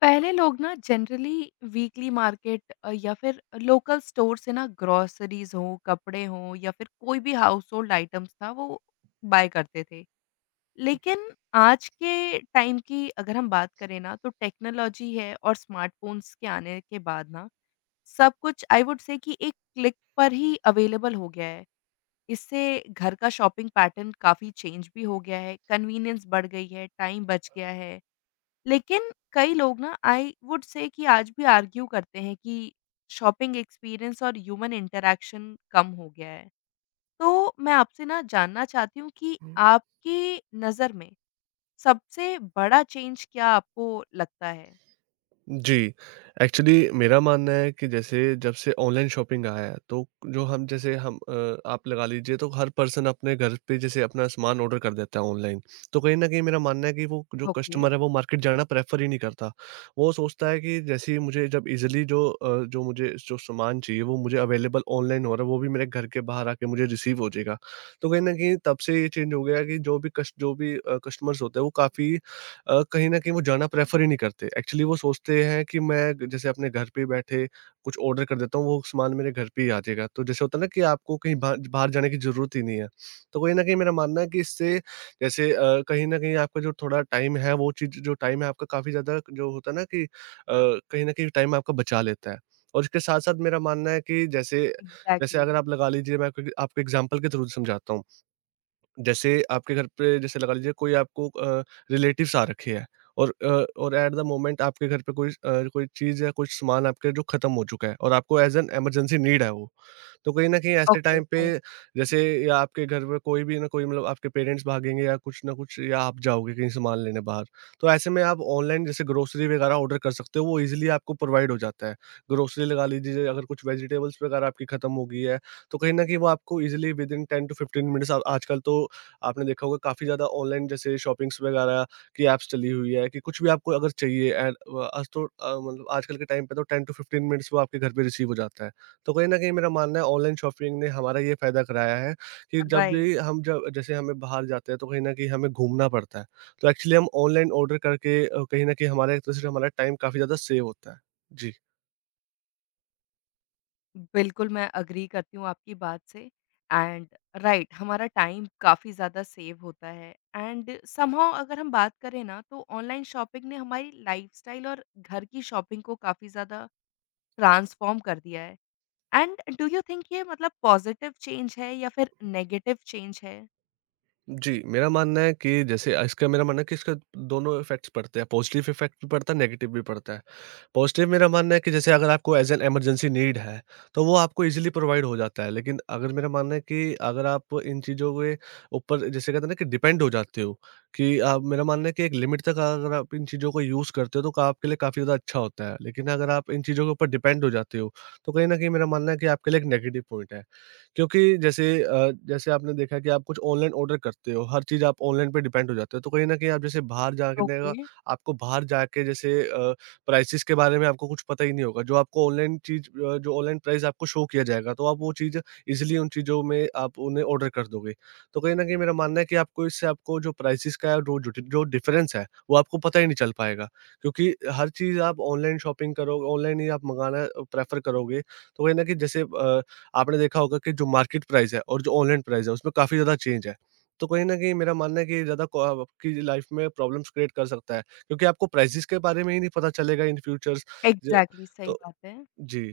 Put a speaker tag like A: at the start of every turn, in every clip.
A: पहले लोग ना जनरली वीकली मार्केट या फिर लोकल स्टोर से ना ग्रोसरीज हो, कपड़े हो या फिर कोई भी हाउस होल्ड आइटम्स था वो बाय करते थे। लेकिन आज के टाइम की अगर हम बात करें ना तो टेक्नोलॉजी है और स्मार्टफ़ोन्स के आने के बाद ना सब कुछ आई वुड से कि एक क्लिक पर ही अवेलेबल हो गया है। इससे घर का शॉपिंग पैटर्न काफ़ी चेंज भी हो गया है, कन्वीनियंस बढ़ गई है, टाइम बच गया है। लेकिन कई लोग ना आई वुड से कि आज भी आर्ग्यू करते हैं कि शॉपिंग एक्सपीरियंस और ह्यूमन इंटरैक्शन कम हो गया है। तो मैं आपसे ना जानना चाहती हूँ कि आपकी नज़र में सबसे बड़ा चेंज क्या आपको लगता है?
B: जी, एक्चुअली मेरा मानना है कि जैसे जब से ऑनलाइन शॉपिंग आया है, तो जो हम जैसे हम अ, आप लगा लीजिए तो हर पर्सन अपने घर पे जैसे अपना सामान ऑर्डर कर देता है ऑनलाइन। तो कहीं न कहीं मेरा मानना है कि वो जो
A: ओके।
B: कस्टमर है वो मार्केट जाना प्रेफ़र ही नहीं करता। वो सोचता है कि जैसे ही मुझे जब ईज़िली जो मुझे जो सामान चाहिए वो मुझे अवेलेबल ऑनलाइन हो रहा है, वो भी मेरे घर के बाहर आके मुझे रिसीव हो जाएगा। तो कहीं न कहीं तब से ये चेंज हो गया है कि जो भी कस्टमर्स होते हैं वो कहीं न कहीं वो जाना प्रेफ़र ही नहीं करते। एक्चुअली वो सोचते हैं कि मैं जैसे अपने घर पे ही बैठे कुछ ऑर्डर कर देता हूँ, वो सामान मेरे घर पे ही आ जाएगा। तो जैसे होता है ना कि आपको कहीं बाहर बाहर जाने की ज़रूरत ही नहीं है। तो कहीं न कहीं मेरा मानना है कि इससे जैसे कहीं न कहीं आपका जो थोड़ा टाइम है, वो चीज़ जो टाइम है आपका काफ़ी ज़्यादा जो होता है ना कि कहीं न कहीं टाइम आपका बचा लेता है। और इसके साथ-साथ मेरा मानना है कि जैसे जैसे
A: एग्ज़ैक्टली।
B: अगर आप लगा लीजिए मैं आपको आपको एग्ज़ाम्पल के थ्रू समझाता हूँ। जैसे आपके घर पे जैसे लगा लीजिए कोई आपको रिलेटिव्स आ रखे हैं और अ, और एट द मोमेंट आपके घर पे कोई चीज़ या कुछ सामान आपके जो ख़त्म हो चुका है और आपको एज़ एन इमरजेंसी नीड है वो। तो कहीं न कहीं ऐसे
A: ओके।
B: टाइम पे
A: आई
B: जैसे या आपके घर में कोई भी ना कोई मतलब आपके पेरेंट्स भागेंगे या कुछ ना कुछ या आप जाओगे कहीं सामान लेने बाहर। तो ऐसे में आप ऑनलाइन जैसे ग्रोसरी वगैरह ऑर्डर कर सकते हो, वो ईज़िली आपको प्रोवाइड हो जाता है। ग्रोसरी लगा लीजिए अगर कुछ वेजिटेबल्स वगैरह आपकी ख़त्म हो गई है, तो कहीं न कहीं वो आपको ईज़िली विदिन 10 टू 15 मिनट्स आजकल तो आपने देखा होगा काफ़ी ज़्यादा ऑनलाइन जैसे शॉपिंग्स वगैरह की ऐप्स चली हुई है कि कुछ भी आपको अगर चाहिए एंड आज तो मतलब आजकल के टाइम पे तो 10 टू 15 मिनट्स वो आपके घर पे रिसीव हो जाता है। तो कहीं न कहीं मेरा मानना है ऑनलाइन शॉपिंग ने हमारा ये फ़ायदा कराया है कि जब
A: राइट।
B: भी हम जब जैसे हमें बाहर जाते हैं तो कहीं न कहीं हमें घूमना पड़ता है। तो एक्चुअली हम ऑनलाइन ऑर्डर करके कहीं न कहीं हमारा एक तरह से हमारा टाइम काफ़ी ज़्यादा सेव होता है। जी।
A: बिल्कुल, मैं एग्री करती हूँ आपकी बात से एंड राइट, हमारा टाइम काफ़ी ज़्यादा सेव होता है एंड समहाउ अगर हम बात करें ना तो ऑनलाइन शॉपिंग ने हमारी लाइफ़स्टाइल और घर की शॉपिंग को काफ़ी ज़्यादा ट्रांसफ़ॉर्म कर दिया है। एंड डू यू थिंक ये मतलब पॉज़िटिव चेंज है या फिर नेगेटिव चेंज है?
B: जी, मेरा मानना है कि इसका दोनों इफ़ेक्ट्स पड़ते हैं, पॉज़िटिव इफ़ेक्ट भी पड़ता है, नेगेटिव भी पड़ता है। पॉज़िटिव मेरा मानना है कि जैसे अगर आपको एज़ एन इमरजेंसी नीड है, तो वो आपको ईज़िली प्रोवाइड हो जाता है। लेकिन अगर मेरा मानना है कि अगर आप इन चीज़ों के ऊपर जैसे कहते हैं ना कि डिपेंड हो जाते हो, कि आप मेरा मानना है कि एक लिमिट तक अगर आप इन चीज़ों को यूज़ करते हो, तो आपके लिए काफ़ी ज़्यादा अच्छा होता है। लेकिन अगर आप इन चीज़ों के ऊपर डिपेंड हो जाते हो, तो कहीं न कहीं मेरा मानना है कि आपके लिए एक नेगेटिव पॉइंट है। क्योंकि जैसे आपने देखा कि आप कुछ ऑनलाइन ऑर्डर करते हो, हर चीज़ आप ऑनलाइन पे डिपेंड हो जाते हो, तो कहीं न कहीं आप जैसे बाहर जाके
A: ओके,
B: देगा आपको बाहर जाके जैसे प्राइसेज़ के बारे में आपको कुछ पता ही नहीं होगा, जो आपको जो ऑनलाइन प्राइस आपको शो किया जाएगा, तो आप वो चीज़ ईज़िली उन चीज़ों में आप उन्हें ऑर्डर कर दोगे। तो कहीं न कहीं मेरा मानना है कि आपको इससे आपको जो प्राइसेज़ का जो जो जो डिफ़रेंस है, वो आपको पता ही नहीं चल पाएगा, क्योंकि हर चीज़ आप ऑनलाइन शॉपिंग करो ऑनलाइन ही आप मँगाना प्रेफ़र करोगे, तो कहीं न कहीं जैसे आपने देखा होगा कि जो मार्केट प्राइस है और जो ऑनलाइन प्राइस है, उसमें काफ़ी ज़्यादा चेंज है। तो कहीं न कहीं मेरा मानना है कि ये ज़्यादा को अब आपकी लाइफ़ में प्रॉब्लम्स क्रिएट कर सकता है, क्योंकि आपको प्राइसेज़ के बारे में ही नहीं पता चलेगा इन फ्यूचर्स। ज
A: एग्ज़ैक्टली सही
B: तो
A: बात है।
B: जी,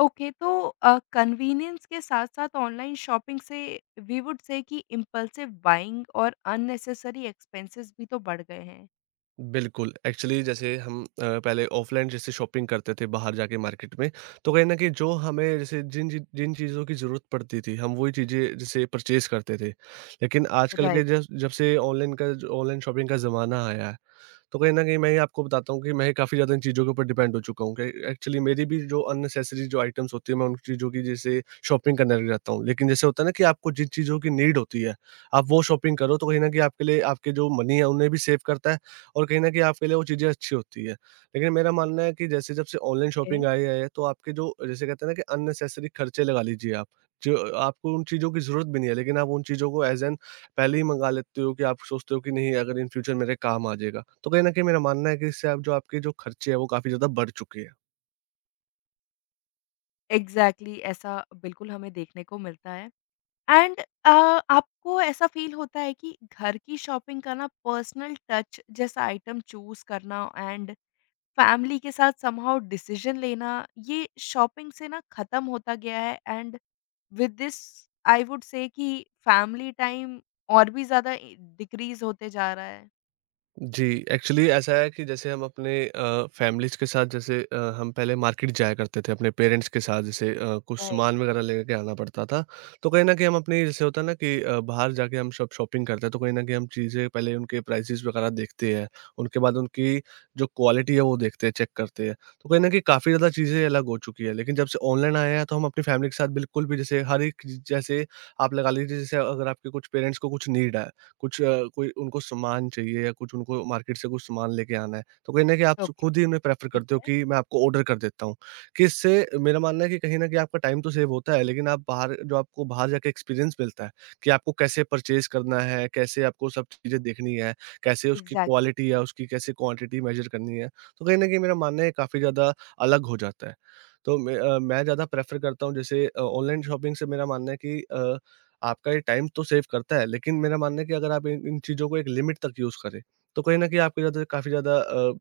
A: ओके तो कन्वीनियंस के साथ-साथ ऑनलाइन शॉपिंग से वी वुड से कि इम्पल्सिव बाइंग और अननेसेसरी एक्सपेंसेस भी तो बढ़ गए हैं।
B: बिल्कुल। एक्चुअली जैसे हम पहले ऑफ़लाइन जैसे शॉपिंग करते थे बाहर जाके मार्केट में, तो कहीं न कहीं जो हमें जैसे जिन जिन जिन चीज़ों की ज़रूरत पड़ती थी, हम वही चीज़ें जैसे परचेज़ करते थे। लेकिन आजकल
A: राइट,
B: के जब जब से ऑनलाइन शॉपिंग का ज़माना आया है, तो कहीं न कहीं मैं ये आपको बताता हूँ कि मैं काफ़ी ज़्यादा इन चीज़ों के ऊपर डिपेंड हो चुका हूँ कि एक्चुअली मेरी भी जो अननेसेसरी जो आइटम्स होती है, मैं उन चीज़ों की जैसे शॉपिंग करने लग जाता हूँ। लेकिन जैसे होता है ना कि आपको जिन चीज़ों की नीड होती है, आप वो शॉपिंग करो तो कहीं न कहीं आपके लिए आपके जो मनी है उन्हें भी सेव करता है और कहीं न कहीं आपके लिए वो चीज़ें अच्छी होती है। लेकिन मेरा मानना है कि जैसे जब से ऑनलाइन
A: ओके।
B: शॉपिंग आई है तो आपके जो जैसे कहते हैं ना कि अननेसेसरी खर्चे लगा लीजिए आप। जो आपको उन चीज़ों की ज़रूरत भी नहीं है लेकिन आप उन चीज़ों को एज़ एन पहले ही मँगा लेते हो कि आप सोचते हो कि नहीं अगर इन फ्यूचर मेरे काम आ जाएगा। तो कहीं न कहीं मेरा मानना है कि इससे आप जो आपके जो खर्चे हैं वो काफ़ी ज़्यादा बढ़ चुके हैं।
A: एग्ज़ैक्टली ऐसा बिल्कुल हमें देखने को मिलता है एंड अ, आपको ऐसा फ़ील होता है कि घर की शॉपिंग का ना पर्सनल टच जैसा आइटम चूज़ करना एंड फैमिली के साथ समहाउ डिसीज़न लेना, ये शॉपिंग से ना ख़त्म होता गया है and with this I would say कि फैमिली टाइम और भी ज़्यादा इ डिक्रीज़ होते जा रहा है।
B: जी, एक्चुअली ऐसा है कि जैसे हम अपने फ़ैमिलीज़ के साथ जैसे हम पहले मार्केट जाया करते थे अपने पेरेंट्स के साथ जैसे कुछ
A: राइट,
B: सामान वगैरह लेके आना पड़ता था। तो कहीं न कहीं हम अपनी जैसे होता है ना कि बाहर जाके हम शॉपिंग करते हैं तो कहीं न कहीं हम चीज़ें पहले उनके प्राइसेज़ वगैरह देखते हैं। उनके बाद उनकी जो क्वालिटी है वो देखते हैं, चेक करते हैं। तो कहीं न कहीं काफ़ी ज़्यादा चीज़ें अलग हो चुकी है। लेकिन जब से ऑनलाइन आया है तो हम अपनी फ़ैमिली के साथ बिल्कुल भी जैसे हर एक चीज़- जैसे आप लगा लीजिए जैसे अगर आपके कुछ पेरेंट्स को कुछ नीड है कुछ कोई उनको सामान चाहिए या कुछ उनको मार्केट से कुछ सामान लेके आना है, तो कहीं न कहीं आप स
A: ओके,
B: खुद ही उन्हें प्रेफ़र
A: ठीक
B: करते हो
A: है।
B: कि मैं आपको ऑर्डर कर देता हूँ, कि इससे मेरा मानना है कि कहीं न कहीं आपका टाइम तो सेव होता है, लेकिन आप बाहर जो आपको बाहर जाके एक्सपीरियंस मिलता है, कि आपको कैसे परचेज़ करना है, कैसे आपको सब चीज़ें देखनी है, कैसे उसकी
A: एग्ज़ैक्टली,
B: क्वालिटी या उसकी कैसे क्वांटिटी मेज़र करनी है, तो कहीं न कहीं मेरा मानना है काफ़ी ज़्यादा अलग हो जाता है। तो मैं मैं ज़्यादा प्रेफ़र करता हूँ जैसे ऑनलाइन शॉपिंग से मेरा मानना है कि आपका ये टाइम तो सेव करता है, लेकिन मेरा मानना है कि अगर आप इन इन चीज़ों को एक लिमिट तक यूज़ करें, तो कहीं न कहीं आपके ज़्यादा काफ़ी ज़्यादा अ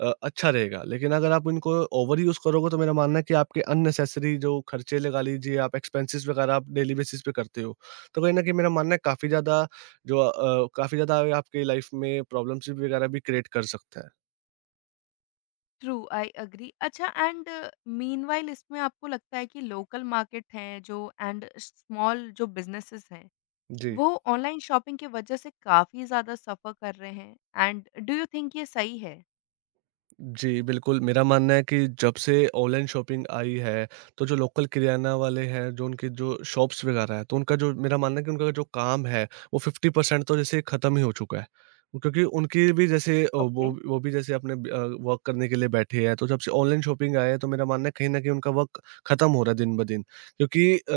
B: अ, अच्छा रहेगा। लेकिन अगर आप इनको ओवर यूज़ करोगे तो मेरा मानना है कि आपके अननेसेसरी जो खर्चे लगा लीजिए, आप एक्सपेंसेस वगैरह आप डेली बेसिस पे करते हो, तो कहीं न कहीं मेरा मानना है काफ़ी ज़्यादा जो काफ़ी ज़्यादा आपकी लाइफ़ में प्रॉब्लम्स वगैरह भी क्रिएट कर सकता है।
A: ट्रू आई एग्री अच्छा एंड मीनव्हाइल इसमें आपको लगता है कि लोकल मार्केट हैं जो एंड स्मॉल जो बिज़नेसेस हैं,
B: जी।
A: वो ऑनलाइन शॉपिंग की वज़ह से काफ़ी ज़्यादा सफ़र कर रहे हैं एंड डू यू थिंक ये सही है?
B: जी, बिल्कुल, मेरा मानना है कि जब से ऑनलाइन शॉपिंग आई है, तो जो लोकल किराना वाले हैं, जो उनके जो शॉप्स वगैरह हैं, तो उनका जो मेरा मानना है कि उनका जो काम है, वो 50% तो जैसे खत्म ही हो चुका है। क्योंकि उनकी भी जैसे
A: ओके,
B: वो भी जैसे अपने वर्क करने के लिए बैठे हैं, तो जब से ऑनलाइन शॉपिंग आया है, तो मेरा मानना है कहीं न कहीं उनका वर्क खत्म हो रहा है दिन-ब-दिन। क्योंकि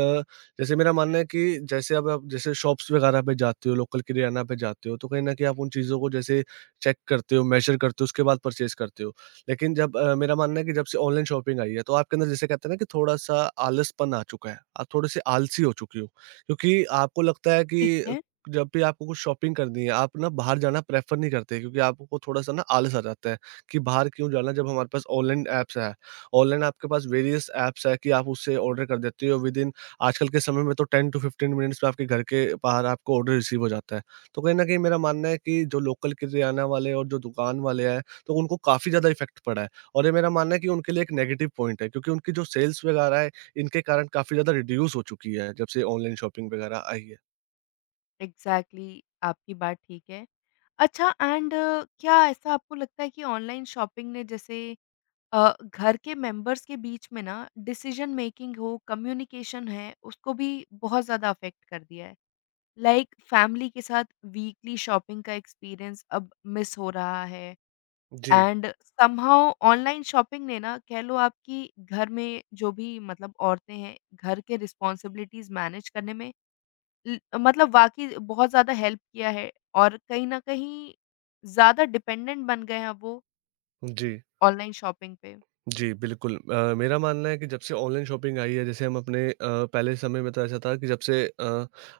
B: जैसे मेरा मानना है कि जैसे अब आप जैसे शॉप्स वगैरह पे जाते हो, लोकल किराना पे जाते हो, तो कहीं न कहीं आप उन चीज़ों को जैसे चेक करते हो, मेज़र करते हो, उसके बाद परचेज़ करते हो। लेकिन जब मेरा मानना है कि जब से ऑनलाइन शॉपिंग आई है तो आपके अंदर जैसे कहते हैं ना कि थोड़ा-सा आलसपन आ चुका है। आप थोड़े से आलसी हो चुकी हो क्योंकि आपको लगता है
A: ठीक
B: कि
A: है।
B: जब भी आपको कुछ शॉपिंग करनी है, आप ना बाहर जाना प्रेफ़र नहीं करते क्योंकि आपको थोड़ा-सा ना आलस आ जाता है कि बाहर क्यों जाना जब हमारे पास ऑनलाइन ऐप्स है। ऑनलाइन आपके पास वेरियस ऐप्स है कि आप उससे ऑर्डर कर देते हो विदिन आजकल के समय में तो 10 टू 15 मिनट्स में आपके घर के बाहर आपको ऑर्डर रिसीव हो जाता है। तो कहीं न कहीं मेरा मानना है कि जो लोकल किरियाना वाले और जो दुकान वाले हैं तो उनको काफ़ी ज़्यादा इफ़ेक्ट पड़ा है, और ये मेरा मानना है कि उनके लिए एक नेगेटिव पॉइंट है, क्योंकि उनकी जो सेल्स वगैरह है, इनके कारण काफ़ी ज़्यादा रिड्यूस हो चुकी है, जब से ऑनलाइन शॉपिंग वगैरह आई है।
A: एग्ज़ैक्टली आपकी बात ठीक है। अच्छा एंड क्या ऐसा आपको लगता है कि ऑनलाइन शॉपिंग ने जैसे घर के मेंबर्स के बीच में ना डिसीजन मेकिंग हो कम्युनिकेशन है उसको भी बहुत ज़्यादा अफेक्ट कर दिया है लाइक फैमिली के साथ वीकली शॉपिंग का एक्सपीरियंस अब मिस हो रहा है
B: जी,
A: एंड समहाउ ऑनलाइन शॉपिंग ने ना कह लो आपकी घर में जो भी मतलब औरतें हैं घर के रिस्पॉन्सिबिलिटीज मैनेज करने में मतलब वाकई बहुत ज़्यादा हेल्प किया है और कहीं ना कहीं ज़्यादा डिपेंडेंट बन गए हैं वो
B: जी।
A: ऑनलाइन शॉपिंग पे।
B: जी, बिल्कुल। मेरा मानना है कि जब से ऑनलाइन शॉपिंग आई है, जैसे हम अपने पहले समय में तो ऐसा था कि जब से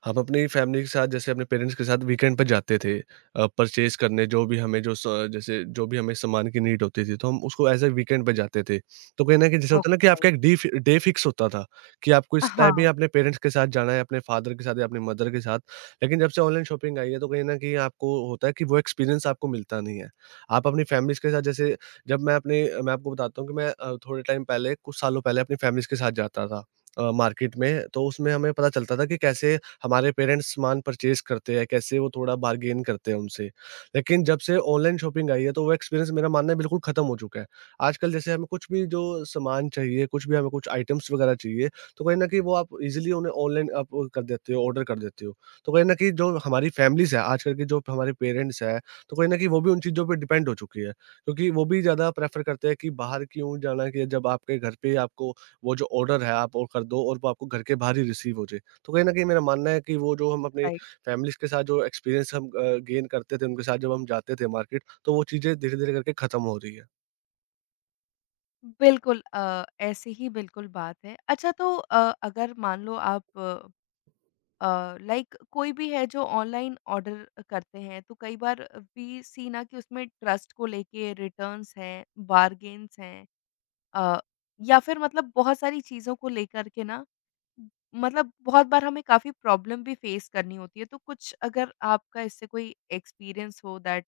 B: हम अपनी फैमिली के साथ, जैसे अपने पेरेंट्स के साथ वीकेंड पर जाते थे परचेज़ करने, जो भी हमें जो स जैसे जो भी हमें सामान की नीड होती थी, तो हम उसको एज़ अ वीकेंड पे जाते थे। तो कहीं न कहीं जैसे होता है ना कि
A: ओके,
B: आपका
A: राइट,
B: एक डी फि डे फिक्स होता था, कि आपको इस टाइम पे
A: हाँ,
B: अपने पेरेंट्स के साथ जाना है, अपने फादर के साथ या अपने मदर के साथ। लेकिन जब से ऑनलाइन शॉपिंग आई है, तो कहीं न कहीं आपको होता है कि वो एक्सपीरियंस आपको मिलता नहीं है। आप अपनी फैमिलीज़ के साथ जैसे जब मैं अपने मैं आपको बताता हूँ कि मैं थोड़े टाइम पहले कुछ सालों पहले अपनी फैमिलीज़ के साथ जाता था मार्केट में, तो उसमें हमें पता चलता था कि कैसे हमारे पेरेंट्स सामान परचेज़ करते हैं, कैसे वो थोड़ा बार्गेन करते हैं उनसे। लेकिन जब से ऑनलाइन शॉपिंग आई है, तो वो एक्सपीरियंस मेरा मानना है बिल्कुल ख़त्म हो चुका है। आजकल जैसे हमें कुछ भी जो सामान चाहिए, कुछ भी हमें कुछ आइटम्स वग़ैरह चाहिए, तो कहीं न कहीं वो आप ईज़िली उन्हें ऑनलाइन आप वो कर देते हो, ऑर्डर कर देते हो। तो कहीं न कहीं जो हमारी फैमिलीज़ है, आजकल के जो हमारे पेरेंट्स हैं, तो कहीं न कहीं वो भी उन चीज़ों पे डिपेंड हो चुकी है। क्योंकि वो भी ज़्यादा प्रेफ़र करते हैं कि बाहर क्यों जाना, कि जब आपके घर पे ही आपको वो जो ऑर्डर है, आप वो कर दो और वो आपको घर के बाहर ही रिसीव हो जाए। तो कहीं न कहीं मेरा मानना है कि वो जो हम अपनी
A: राइट,
B: फैमिलीज़ के साथ जो एक्सपीरियंस हम गेन करते थे, उनके साथ जब हम जाते थे मार्केट, तो वो चीज़ें धीरे-धीरे करके खत्म हो रही है।
A: बिल्कुल। ऐसे ही बिल्कुल बात है। अच्छा तो अगर मान लो आप लाइक कोई भी है जो ऑनलाइन ऑर्डर करते हैं, तो कई बार वी सी ना कि उसमें ट्रस्ट को लेके रिटर्न्स हैं, बार्गेन्स हैं, अ, या फिर मतलब बहुत सारी चीज़ों को लेकर के ना मतलब बहुत बार हमें काफ़ी प्रॉब्लम भी फेस करनी होती है। तो कुछ अगर आपका इससे कोई एक्सपीरियंस हो दैट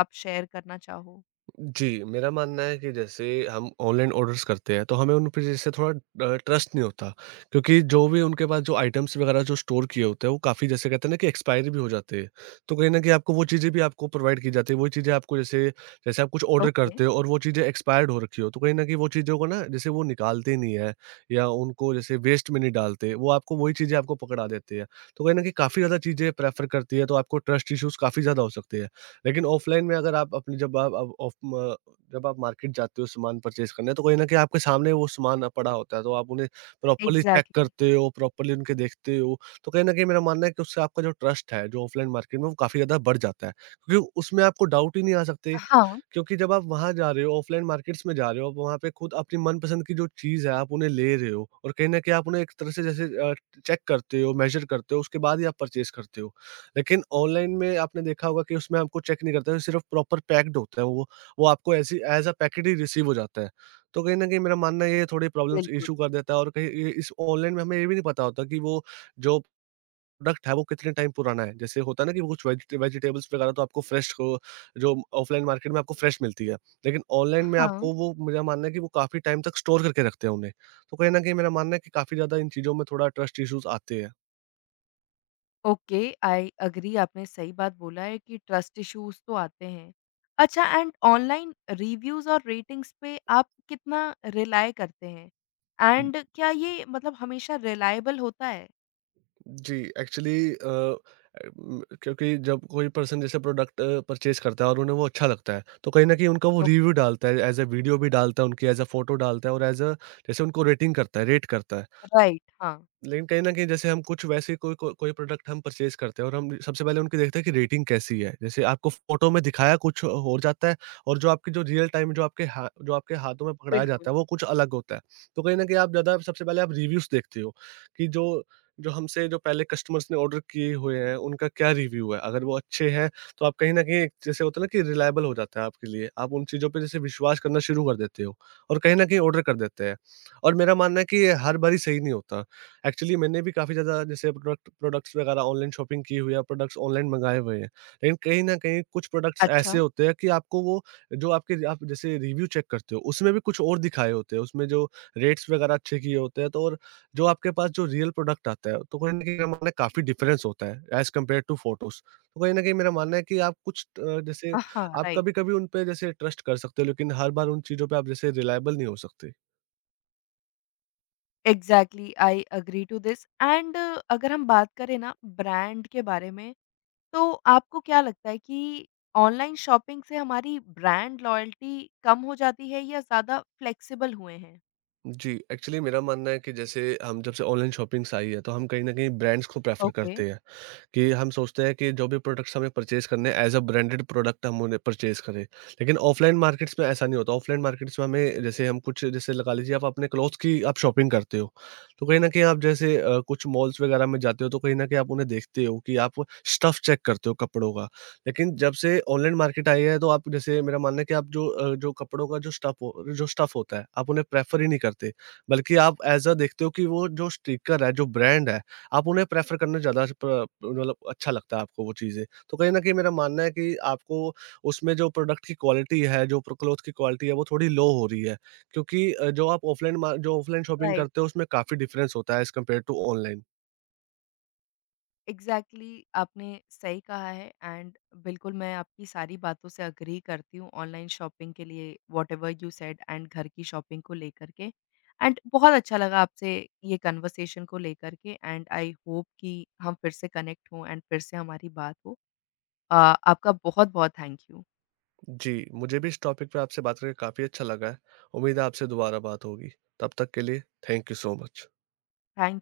A: आप शेयर करना चाहो?
B: जी, मेरा मानना है कि जैसे हम ऑनलाइन ऑर्डर्स करते हैं, तो हमें उन पे जैसे थोड़ा ट्रस्ट नहीं होता, क्योंकि जो भी उनके पास जो आइटम्स वगैरह जो स्टोर किए होते हैं, वो काफ़ी जैसे कहते हैं ना कि एक्सपायरी भी हो जाते हैं। तो कहीं न कहीं आपको वो चीज़ें भी आपको प्रोवाइड की जाती है, वही चीज़ें आपको जैसे जैसे आप कुछ ऑर्डर
A: ओके,
B: करते हो और वो चीज़ें एक्सपायर्ड हो रखी हो, तो कहीं न कहीं वो चीज़ों को ना जैसे वो निकालते नहीं है, या उनको जैसे वेस्ट में नहीं डालते, वो आपको वही चीज़ें आपको पकड़ा देते हैं। तो कहीं न कहीं काफ़ी ज़्यादा चीज़ें प्रेफ़र करती है, तो आपको ट्रस्ट इश्यूज़ काफ़ी ज़्यादा हो सकते हैं। लेकिन ऑफ़लाइन में अगर आप अपनी जब आप ऑफ म जब आप मार्केट जाते हो सामान परचेज़ करने, तो कहीं न कहीं आपके सामने वो सामान पड़ा होता है, तो आप उन्हें प्रॉपर्ली चेक
A: एग्ज़ैक्टली,
B: करते हो, प्रॉपर्ली उनके देखते हो, तो कहीं न कहीं मेरा मानना है कि उससे आपका जो ट्रस्ट है, जो ऑफ़लाइन मार्केट में, वो काफ़ी ज़्यादा बढ़ जाता है। क्योंकि उसमें आपको डाउट ही नहीं आ सकते,
A: हाँ,
B: क्योंकि जब आप वहाँ जा रहे हो, ऑफ़लाइन मार्केट्स में जा रहे हो, आप वहाँ पे खुद अपनी मनपसंद की जो चीज़ है, आप उन्हें ले रहे हो, और कहीं न कहीं आप उन्हें एक तरह से जैसे चेक करते हो, मेज़र करते हो, उसके बाद ही आप परचेज़ करते हो। लेकिन ऑनलाइन में आपने देखा होगा कि उसमें आपको चेक नहीं करते, सिर्फ़ प्रॉपर पैक्ड होता है वो। वो आपको ऐसी एज़ अ पैकेट ही रिसीव हो जाता है। तो कहीं न कहीं मेरा मानना है ये थोड़ी प्रॉब्लम्स
A: बिल्कुल।
B: इश्यू कर देता है, और कहीं ये इस ऑनलाइन में हमें ये भी नहीं पता होता कि वो जो प्रोडक्ट है वो कितने टाइम पुराना है। जैसे होता है ना कि वो कुछ वेजिटेबल्स वगैरह तो आपको फ्रेश को जो ऑफलाइन मार्केट में आपको फ्रेश मिलती है। लेकिन ऑनलाइन में
A: हाँ,
B: आपको वो मेरा मानना है कि वो काफ़ी टाइम तक स्टोर करके रखते हैं उन्हें। तो कहीं न कहीं मेरा मानना है कि काफ़ी ज़्यादा इन चीज़ों में थोड़ा ट्रस्ट इश्यूज़ आते हैं।
A: ओके, आई एग्री आपने सही बात बोला है कि ट्रस्ट इश्यूज तो आते हैं। अच्छा एंड ऑनलाइन रिव्यूज और रेटिंग्स पे आप कितना रिलाय करते हैं? एंड क्या ये मतलब हमेशा रिलायबल होता है?
B: जी, एक्चुअली क्योंकि जब कोई पर्सन जैसे प्रोडक्ट परचेज़ करता है और उन्हें वो अच्छा लगता है, तो कहीं न कहीं उनका वो रिव्यू
A: ओके,
B: डालता है, एज़ अ वीडियो भी डालता है उनकी, एज़ अ फ़ोटो डालता है, और एज़ अ जैसे उनको रेटिंग करता है, रेट करता है।
A: राइट, हाँ,
B: लेकिन कहीं न कहीं जैसे हम कुछ वैसे कोई को कोई प्रोडक्ट हम परचेज़ करते हैं, और हम सबसे पहले उनकी देखते हैं कि रेटिंग कैसी है। जैसे आपको फ़ोटो में दिखाया कुछ हो जाता है, और जो आपकी जो रियल टाइम जो आपके हा जो आपके हाथों में पकड़ाया जाता
A: बिल्कुल।
B: है, वो कुछ अलग होता है। तो कहीं न कहीं आप ज़्यादा सबसे पहले आप रिव्यूज़ देखते हो कि जो जो हमसे जो पहले कस्टमर्स ने ऑर्डर किए हुए हैं, उनका क्या रिव्यू है। अगर वो अच्छे हैं, तो आप कहीं न कहीं एक जैसे होता है ना कि रिलाएबल हो जाता है आपके लिए। आप उन चीज़ों पे जैसे विश्वास करना शुरू कर देते हो, और कहीं न कहीं ऑर्डर कर देते हैं। और मेरा मानना है कि ये हर बारी सही नहीं होता। एक्चुअली मैंने भी काफ़ी ज़्यादा जैसे प्रोडक्ट्स वगैरह ऑनलाइन शॉपिंग की हुई है, प्रोडक्ट्स ऑनलाइन मँगाए हुए हैं। लेकिन कहीं न कहीं कुछ प्रोडक्ट्स
A: अच्छा,
B: ऐसे होते हैं कि आपको वो जो आपके आप जैसे रिव्यू चेक करते हो, उसमें भी कुछ और दिखाए होते हैं, उसमें जो रेट्स वगैरह अच्छे किए होते हैं, तो और जो आपके पास जो रियल प्रोडक्ट आता है, तो कहीं न कहीं मेरा मानना है काफ़ी डिफरेंस होता है एज़ कम्पेयर टू फ़ोटोज़। तो कहीं न कहीं मेरा मानना है कि आप कुछ जैसे
A: हाँ,
B: आप
A: राइट।
B: कभी-कभी उन पे जैसे ट्रस्ट कर सकते हो, लेकिन हर बार उन चीज़ों पे आप जैसे रिलाएबल नहीं हो सकते।
A: Exactly I agree to this and अगर हम बात करें ना ब्रांड के बारे में तो आपको क्या लगता है कि ऑनलाइन शॉपिंग से हमारी ब्रांड लॉयल्टी कम हो जाती है या ज़्यादा फ्लेक्सिबल हुए हैं?
B: जी, एक्चुअली मेरा मानना है कि जैसे हम जब से ऑनलाइन शॉपिंग्स आई है, तो हम कहीं न कहीं ब्रांड्स को प्रेफ़र
A: ओके।
B: करते हैं। कि हम सोचते हैं कि जो भी प्रोडक्ट्स हमें परचेज़ करने हैं, एज़ अ ब्रांडेड प्रोडक्ट हम उन्हें परचेज़ करें। लेकिन ऑफ़लाइन मार्केट्स में ऐसा नहीं होता, ऑफ़लाइन मार्केट्स में हमें जैसे हम कुछ जैसे लगा लीजिए आप अपने क्लॉथ्स की आप शॉपिंग करते हो, तो कहीं न कहीं आप जैसे कुछ मॉल्स वगैरह में जाते हो, तो कहीं न कहीं आप उन्हें देखते हो कि आप स्टफ़ चेक करते हो कपड़ों का। लेकिन जब से ऑनलाइन मार्केट आई है, तो आप जैसे मेरा मानना है कि आप जो जो कपड़ों का जो स्टफ़ होता है, आप उन्हें प्रेफ़र ही नहीं करते, बल्कि आप एज़ अ देखते हो कि वो जो स्टिकर है, जो ब्रांड है, आप उन्हें प्रेफ़र करना ज़्यादा प मतलब अच्छा लगता है आपको वो चीज़ें। तो कहीं न कहीं मेरा मानना है कि आपको उसमें जो प्रोडक्ट की क्वालिटी है, जो प्र क्लॉथ की क्वालिटी है, वो थोड़ी लो हो रही है। क्योंकि जो ऑफ़लाइन शॉपिंग
A: राइट,
B: करते हो, उसमें काफ़ी डिफ़रेंस होता है as compare to online.
A: Exactly आपने सही कहा है एंड बिल्कुल मैं आपकी सारी बातों से एग्री करती हूँ ऑनलाइन शॉपिंग के लिए व्हाटएवर यू सेड एंड घर की शॉपिंग को लेकर के। एंड बहुत अच्छा लगा आपसे ये कन्वर्सेशन को लेकर के एंड आई होप कि हम फिर से कनेक्ट हों एंड फिर से हमारी बात हो। अ, आपका बहुत-बहुत थैंक यू।
B: जी, मुझे भी इस टॉपिक पे आपसे बात करके काफ़ी अच्छा लगा है। उम्मीद है आपसे दोबारा बात होगी। तब तक के लिए thank you so much.
A: Thank